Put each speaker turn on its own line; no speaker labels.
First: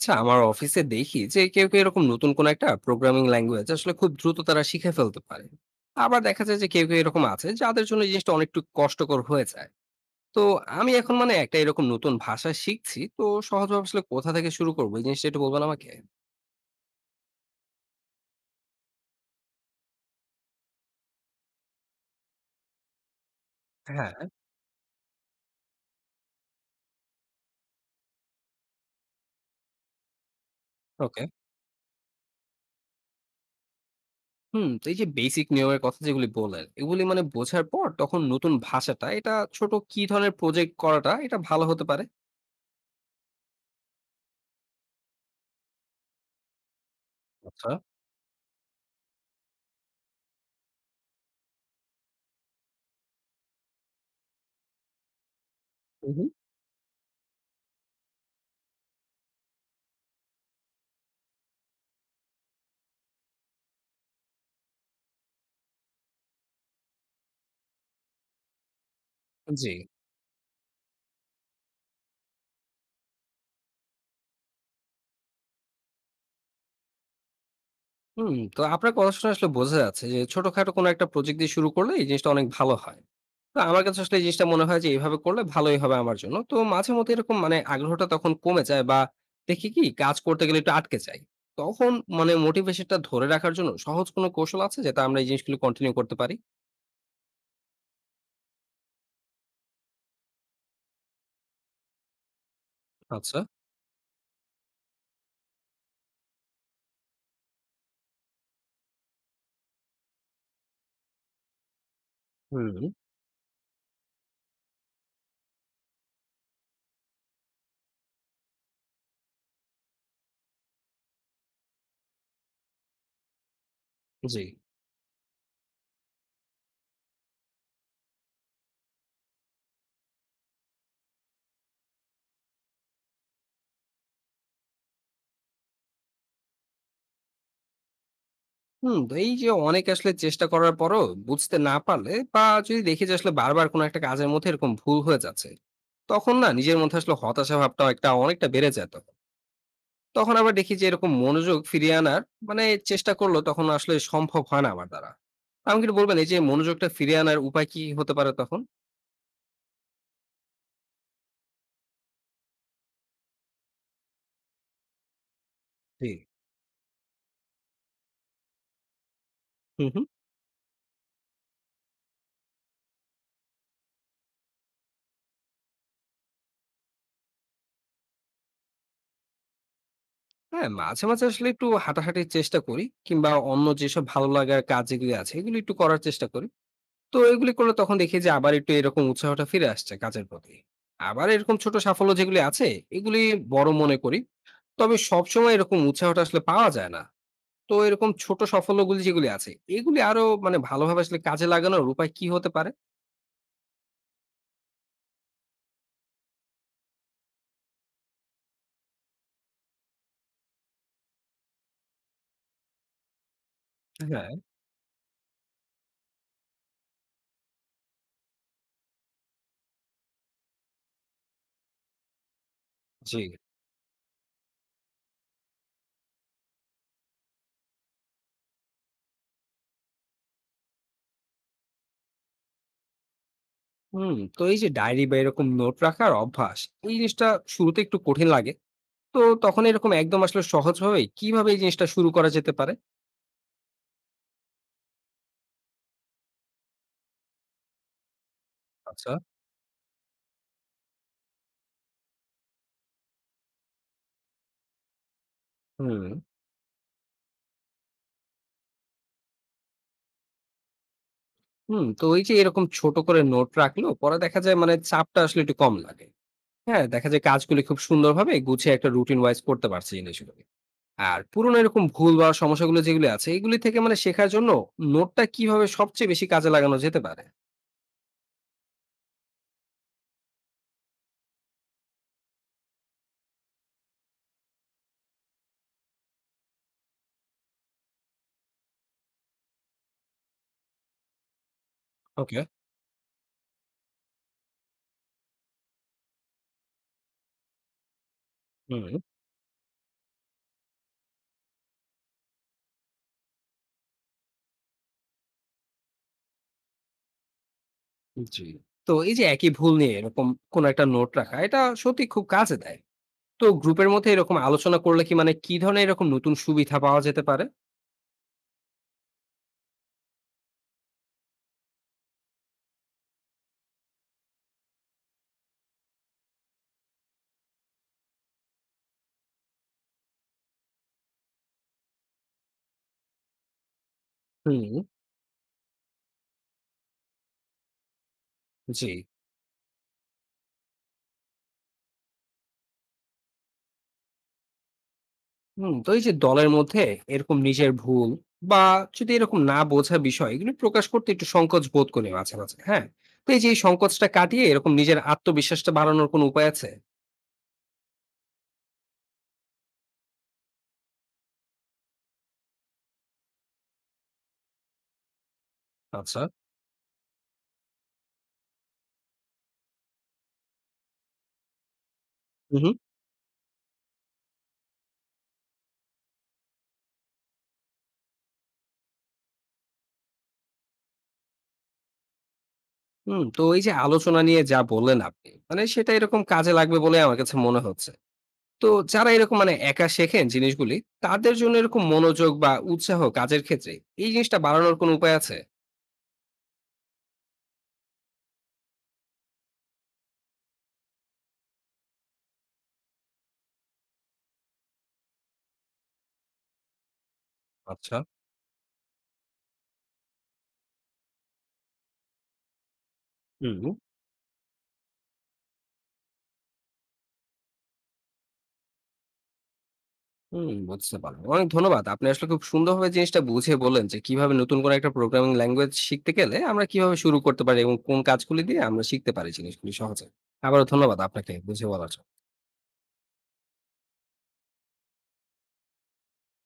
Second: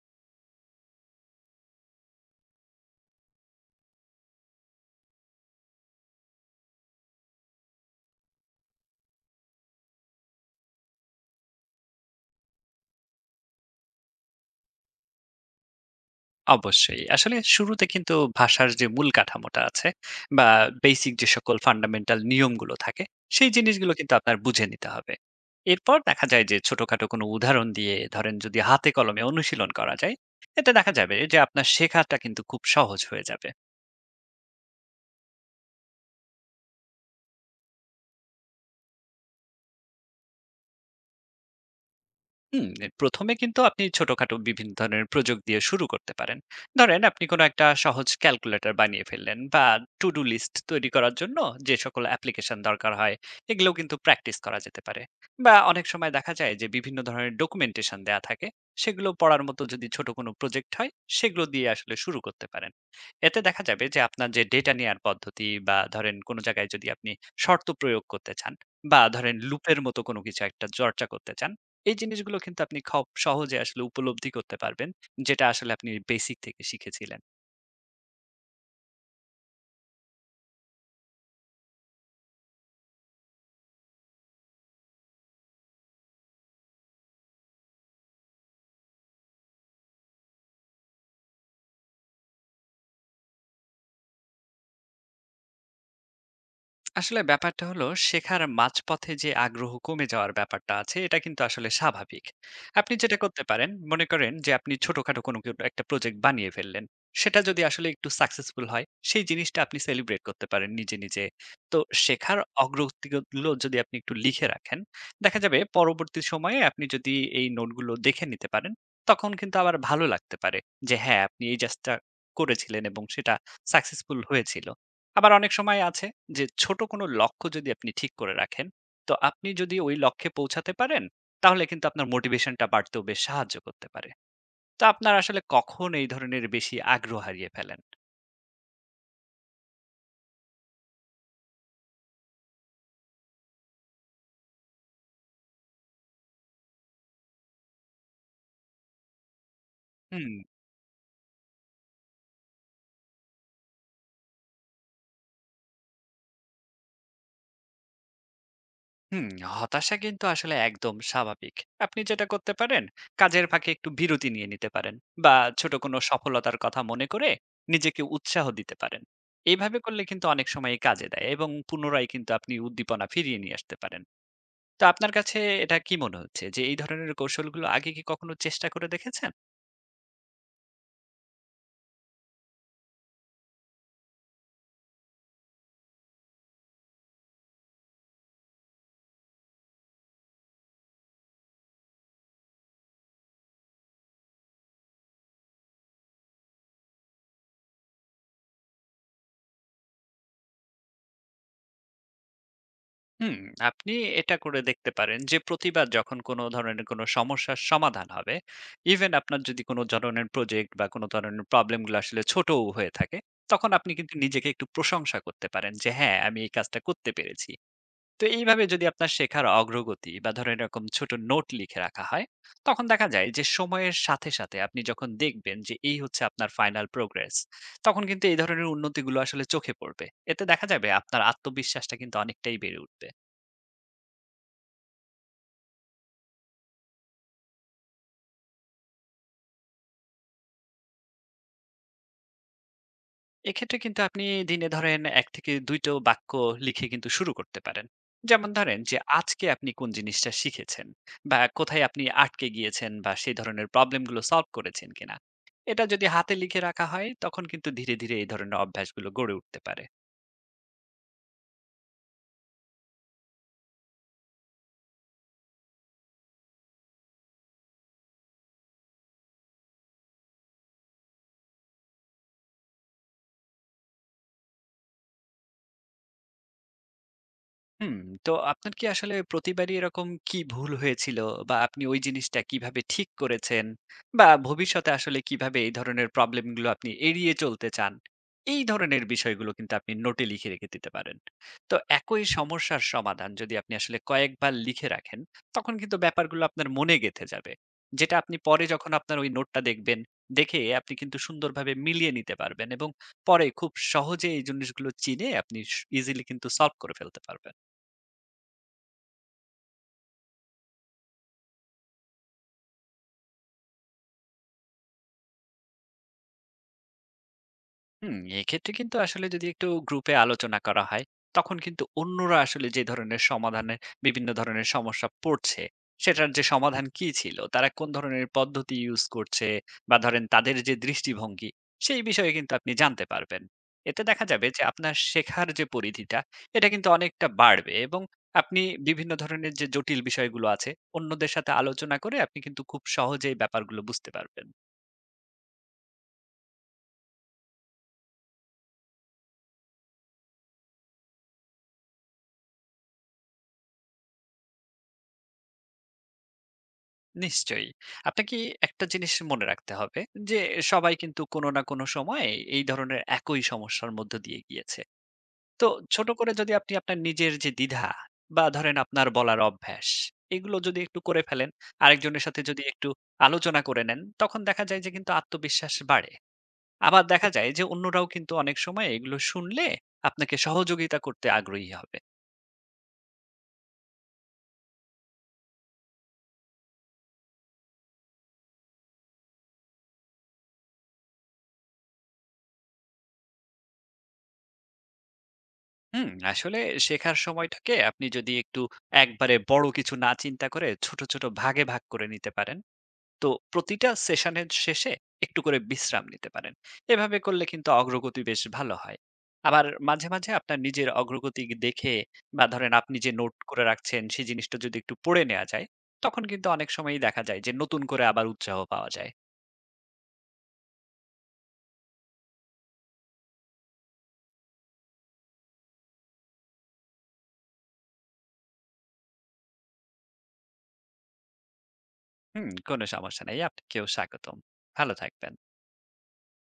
আচ্ছা আমার অফিসে দেখি যে কেউ কেউ এরকম নতুন কোন একটা প্রোগ্রামিং ল্যাঙ্গুয়েজ আসলে খুব দ্রুত তারা শিখে ফেলতে পারে। আবার দেখা যায় যে কেউ কেউ এরকম আছে যাদের জন্য এই জিনিসটা অনেকটু কষ্টকর হয়ে যায়। তো আমি এখন মানে একটা এরকম নতুন ভাষা শিখছি, তো সহজভাবে আসলে কোথা থেকে শুরু করবো এই জিনিসটা একটু বলবেন আমাকে?
অবশ্যই। আসলে শুরুতে কিন্তু ভাষার যে মূল কাঠামোটা আছে বা বেসিক যে সকল ফান্ডামেন্টাল নিয়মগুলো থাকে, সেই জিনিসগুলো কিন্তু
হ্যাঁ।
আপনার বুঝে নিতে হবে। এরপর দেখা যায় যে ছোটখাটো কোনো উদাহরণ দিয়ে ধরেন যদি হাতে কলমে অনুশীলন করা যায়, এতে দেখা যাবে
ওকে।
যে আপনার শেখাটা কিন্তু খুব সহজ হয়ে যাবে।
হুম, তো এই যে বেসিক নিয়মের কথা যেগুলি বললেন এগুলি মানে বোঝার পর তখন নতুন ভাষাটা এটা ছোট কি ধরনের প্রজেক্ট করাটা এটা ভালো হতে পারে?
হুম, প্রথমে কিন্তু আপনি ছোটখাটো বিভিন্ন ধরনের প্রযোগ দিয়ে শুরু করতে পারেন। ধরেন আপনি কোনো একটা
আচ্ছা।
সহজ ক্যালকুলেটর বানিয়ে ফেললেন বা টু ডু লিস্ট তৈরি করার জন্য যে সকল অ্যাপ্লিকেশন দরকার হয় এগুলো কিন্তু প্র্যাকটিস করা যেতে পারে। বা অনেক
হুম,
সময়
হুম।
দেখা যায় যে বিভিন্ন ধরনের ডকুমেন্টেশন দেয়া থাকে সেগুলো পড়ার মতো যদি ছোট কোনো প্রজেক্ট হয় সেগুলো দিয়ে আসলে শুরু করতে পারেন। এতে দেখা যাবে যে আপনার যে ডেটা নেয়ার পদ্ধতি বা ধরেন কোনো জায়গায় যদি আপনি শর্ত প্রয়োগ করতে চান বা ধরেন
জি।
লুপের মতো কোনো কিছু একটা চর্চা করতে চান এই জিনিসগুলো কিন্তু আপনি খব সহজে আসলে উপলব্ধি করতে পারবেন, যেটা আসলে আপনি বেসিক থেকে শিখেছিলেন।
হুম, তো আপনার কথা শুনে আসলে বোঝা যাচ্ছে যে ছোটখাটো কোনো একটা প্রজেক্ট দিয়ে শুরু করলে এই জিনিসটা অনেক ভালো হয়। তো আমার কাছে আসলে এই জিনিসটা মনে হয় যে এভাবে করলে ভালোই হবে আমার জন্য। তো মাঝে মধ্যে এরকম মানে আগ্রহটা তখন কমে যায় বা দেখি কি কাজ করতে গেলে একটু আটকে যাই। তখন মানে মোটিভেশনটা ধরে রাখার জন্য সহজ কোনো কৌশল আছে যাতে আমরা এই জিনিসগুলো কন্টিনিউ করতে পারি?
আসলে ব্যাপারটা হলো শেখার মাঝপথে যে আগ্রহ কমে যাওয়ার ব্যাপারটা আছে এটা কিন্তু আসলে স্বাভাবিক। আপনি যেটা
আচ্ছা।
করতে পারেন, মনে করেন যে আপনি ছোটখাটো কোনো কেউ একটা প্রজেক্ট বানিয়ে ফেললেন। সেটা যদি আসলে একটু সাকসেসফুল হয়, সেই জিনিসটা আপনি সেলিব্রেট করতে পারেন নিজে, নিজে। তো শেখার
হুম।
অগ্রগতিগুলো যদি আপনি একটু লিখে রাখেন, দেখা যাবে পরবর্তী সময়ে আপনি যদি এই নোটগুলো দেখে নিতে পারেন, তখন কিন্তু আবার ভালো লাগতে পারে যে হ্যাঁ, আপনি এই জাস্টটা করেছিলেন এবং সেটা সাকসেসফুল
জি।
হয়েছিল। আবার অনেক সময় আছে যে ছোট কোনো লক্ষ্য যদি আপনি ঠিক করে রাখেন, তো আপনি যদি ওই লক্ষ্যে পৌঁছাতে পারেন, তাহলে কিন্তু আপনার মোটিভেশনটা বাড়তেও বেশ সাহায্য করতে পারে। তো আপনার আসলে কখন এই ধরনের বেশি আগ্রহ হারিয়ে ফেলেন?
হুম, তো এই যে অনেক আসলে চেষ্টা করার পরও বুঝতে না পারলে বা যদি দেখি যে আসলে বারবার কোনো একটা কাজের মধ্যে এরকম ভুল হয়ে যাচ্ছে তখন না নিজের মধ্যে আসলে হতাশা ভাবটা একটা অনেকটা বেড়ে যায় তখন।
হুম,
তখন আবার দেখি যে এরকম মনোযোগ ফিরিয়ে আনার মানে চেষ্টা করলো তখন আসলে সম্ভব হয় না আমার দ্বারা। আমাকে একটু বলবেন এই যে মনোযোগটা ফিরিয়ে আনার উপায় কি হতে পারে তখন?
হুম, হতাশা কিন্তু আসলে একদম স্বাভাবিক। আপনি যেটা করতে পারেন, কাজের ফাঁকে একটু বিরতি নিয়ে নিতে পারেন বা ছোট কোনো
জি।
সফলতার কথা মনে করে নিজেকে উৎসাহ দিতে পারেন। এইভাবে
হুম,
করলে
হুম।
কিন্তু অনেক সময়ই কাজে দেয় এবং পুনরায় কিন্তু আপনি উদ্দীপনা ফিরিয়ে নিয়ে আসতে পারেন। তো আপনার কাছে এটা কি মনে হচ্ছে যে এই ধরনের কৌশলগুলো আগে কি কখনো চেষ্টা করে দেখেছেন?
হ্যাঁ, মাঝে মাঝে আসলে একটু হাঁটাহাঁটির চেষ্টা করি কিংবা অন্য যেসব ভালো লাগার কাজ যেগুলি আছে এগুলি একটু করার চেষ্টা করি। তো এগুলি করলে তখন দেখি যে আবার একটু এরকম উৎসাহটা ফিরে আসছে কাজের প্রতি। আবার এরকম ছোট সাফল্য যেগুলি আছে এগুলি বড় মনে করি। তবে সবসময় এরকম উৎসাহটা আসলে পাওয়া যায় না। তো এরকম ছোট সাফল্যগুলি যেগুলি আছে, এগুলি আরো মানে ভালোভাবে আসলে কাজে লাগানোর উপায় কি হতে পারে?
হুম, আপনি এটা করে দেখতে পারেন যে প্রতিবার যখন কোনো ধরনের কোনো সমস্যার সমাধান হবে, ইভেন আপনার যদি কোনো ধরনের প্রজেক্ট বা কোনো ধরনের প্রবলেম গুলো আসলে ছোটও হয়ে থাকে, তখন আপনি কিন্তু
হ্যাঁ।
নিজেকে একটু প্রশংসা করতে পারেন যে হ্যাঁ, আমি এই কাজটা করতে পেরেছি। তো এইভাবে যদি আপনার শেখার অগ্রগতি বা ধরেন এরকম ছোট নোট লিখে রাখা হয় তখন দেখা
জি।
যায় যে সময়ের সাথে সাথে আপনি যখন দেখবেন যে এই হচ্ছে আপনার ফাইনাল প্রোগ্রেস তখন কিন্তু এই ধরনের উন্নতিগুলো আসলে চোখে পড়বে এতে দেখা যাবে আপনার আত্মবিশ্বাসটা কিন্তু অনেকটাই বেড়ে উঠবে।
হুম, তো এই যে ডায়েরি বা এরকম নোট রাখার অভ্যাস, এই জিনিসটা শুরুতে একটু কঠিন লাগে। তো তখন এরকম একদম আসলে সহজভাবে কিভাবে এই জিনিসটা শুরু করা যেতে পারে?
এক্ষেত্রে কিন্তু আপনি দিনে ধরেন ১ থেকে ২ টো বাক্য লিখে কিন্তু শুরু করতে পারেন। যেমন ধরেন যে
আচ্ছা।
আজকে আপনি কোন জিনিসটা শিখেছেন বা কোথায় আপনি আটকে গিয়েছেন বা সেই ধরনের প্রবলেম গুলো সলভ করেছেন কিনা। এটা
হুম,
যদি হাতে লিখে রাখা হয় তখন কিন্তু ধীরে, ধীরে এই ধরনের অভ্যাসগুলো গড়ে উঠতে পারে।
হুম, তো এই যে এরকম ছোট করে নোট রাখলেও পরে দেখা যায় মানে চাপটা আসলে একটু কম লাগে। হ্যাঁ, দেখা যায় কাজগুলি খুব সুন্দরভাবে গুছিয়ে একটা রুটিন ওয়াইজ করতে পারছি জিনিসগুলো। আর পুরোনো এরকম ভুল বা সমস্যাগুলো যেগুলো আছে, এগুলি থেকে মানে শেখার জন্য নোটটা কিভাবে সবচেয়ে বেশি কাজে লাগানো যেতে পারে?
হুম, তো আপনার কি আসলে প্রতিবারই এরকম কি ভুল হয়েছিল? বা আপনি ওই জিনিসটা কিভাবে ঠিক করেছেন? বা ভবিষ্যতে আসলে কিভাবে এই ধরনের প্রবলেম গুলো আপনি এড়িয়ে চলতে চান? এই ধরনের বিষয়গুলো কিন্তু আপনি নোটে লিখে রেখে দিতে পারেন। তো একই
ওকে।
সমস্যার সমাধান যদি আপনি আসলে কয়েকবার লিখে রাখেন, তখন কিন্তু ব্যাপারগুলো আপনার মনে গেঁথে যাবে। যেটা আপনি পরে যখন
হুম।
আপনার ওই নোটটা দেখবেন, দেখে আপনি কিন্তু সুন্দরভাবে মিলিয়ে নিতে পারবেন এবং পরে খুব সহজে এই জিনিসগুলো চিনে আপনি স ইজিলি কিন্তু সলভ করে ফেলতে পারবেন।
জি। তো এই যে একই ভুল নিয়ে এরকম কোনো একটা নোট রাখা, এটা সত্যি খুব কাজে দেয়। তো গ্রুপের মধ্যে এরকম আলোচনা করলে কি মানে কি ধরনের এরকম নতুন সুবিধা পাওয়া যেতে পারে?
হুম, এক্ষেত্রে কিন্তু আসলে যদি একটু গ্রুপে আলোচনা করা হয়, তখন কিন্তু অন্যরা আসলে যে ধরনের সমাধানের বিভিন্ন ধরনের সমস্যা পড়ছে, সেটার যে সমাধান কি ছিল, তারা কোন ধরনের পদ্ধতি ইউজ করছে বা ধরেন তাদের যে দৃষ্টিভঙ্গি, সেই বিষয়ে কিন্তু আপনি জানতে পারবেন। এতে দেখা যাবে যে
হুম।
আপনার শেখার যে পরিধিটা, এটা কিন্তু অনেকটা বাড়বে এবং আপনি
জি।
বিভিন্ন ধরনের যে জটিল বিষয়গুলো আছে, অন্যদের সাথে আলোচনা করে আপনি কিন্তু খুব সহজেই ব্যাপারগুলো বুঝতে পারবেন।
হুম, তো এই যে দলের মধ্যে এরকম নিজের ভুল বা যদি এরকম না বোঝা বিষয় এগুলো প্রকাশ করতে একটু সংকোচ বোধ করি মাঝে মাঝে। হ্যাঁ? তো এই যে এই সংকোচটা কাটিয়ে এরকম নিজের আত্মবিশ্বাসটা বাড়ানোর কোনো উপায় আছে?
নিশ্চয়ই। আপনাকে একটা জিনিস মনে রাখতে হবে যে, সবাই কিন্তু কোনো না কোনো সময়ে এই ধরনের একই সমস্যার মধ্য দিয়ে গিয়েছে। তো ছোট
আচ্ছা।
করে যদি আপনি আপনার নিজের যে দ্বিধা বা ধরেন আপনার বলার অভ্যাস, এগুলো যদি একটু করে ফেলেন, আরেকজনের সাথে
হু,
যদি
হু।
একটু আলোচনা করে নেন, তখন দেখা যায় যে কিন্তু আত্মবিশ্বাস বাড়ে। আবার দেখা যায় যে অন্যরাও কিন্তু অনেক সময় এগুলো শুনলে আপনাকে সহযোগিতা করতে আগ্রহী হবে।
হুম, তো এই যে আলোচনা নিয়ে যা বললেন আপনি, মানে সেটা এরকম কাজে লাগবে বলে আমার কাছে মনে হচ্ছে। তো যারা এরকম মানে একা শেখেন জিনিসগুলি, তাদের জন্য এরকম মনোযোগ বা উৎসাহ কাজের ক্ষেত্রে এই জিনিসটা বাড়ানোর কোনো উপায় আছে?
হুম, আসলে শেখার সময়টাকে আপনি যদি একটু একবারে বড় কিছু না চিন্তা করে ছোট, ছোট ভাগে ভাগ করে নিতে পারেন। তো প্রতিটা সেশনের শেষে একটু করে বিশ্রাম নিতে পারেন। এভাবে করলে কিন্তু
আচ্ছা।
অগ্রগতি বেশ ভালো হয়। আবার মাঝে, মাঝে আপনার নিজের অগ্রগতি দেখে বা ধরেন আপনি যে নোট
হুম,
করে রাখছেন সেই জিনিসটা যদি একটু পড়ে নেওয়া যায়, তখন কিন্তু অনেক সময়ই দেখা যায় যে নতুন করে আবার উৎসাহ পাওয়া যায়।
হুম, বুঝতে পারলাম। অনেক ধন্যবাদ। আপনি আসলে খুব সুন্দরভাবে জিনিসটা বুঝিয়ে বললেন যে কিভাবে নতুন কোনো একটা প্রোগ্রামিং ল্যাঙ্গুয়েজ শিখতে গেলে আমরা কিভাবে শুরু করতে পারি এবং কোন কাজগুলি দিয়ে আমরা শিখতে পারি জিনিসগুলি সহজে। আবারও ধন্যবাদ আপনাকে বুঝিয়ে বলার জন্য।
হুম, কোনো সমস্যা নেই। আপনাকেও স্বাগতম। ভালো থাকবেন।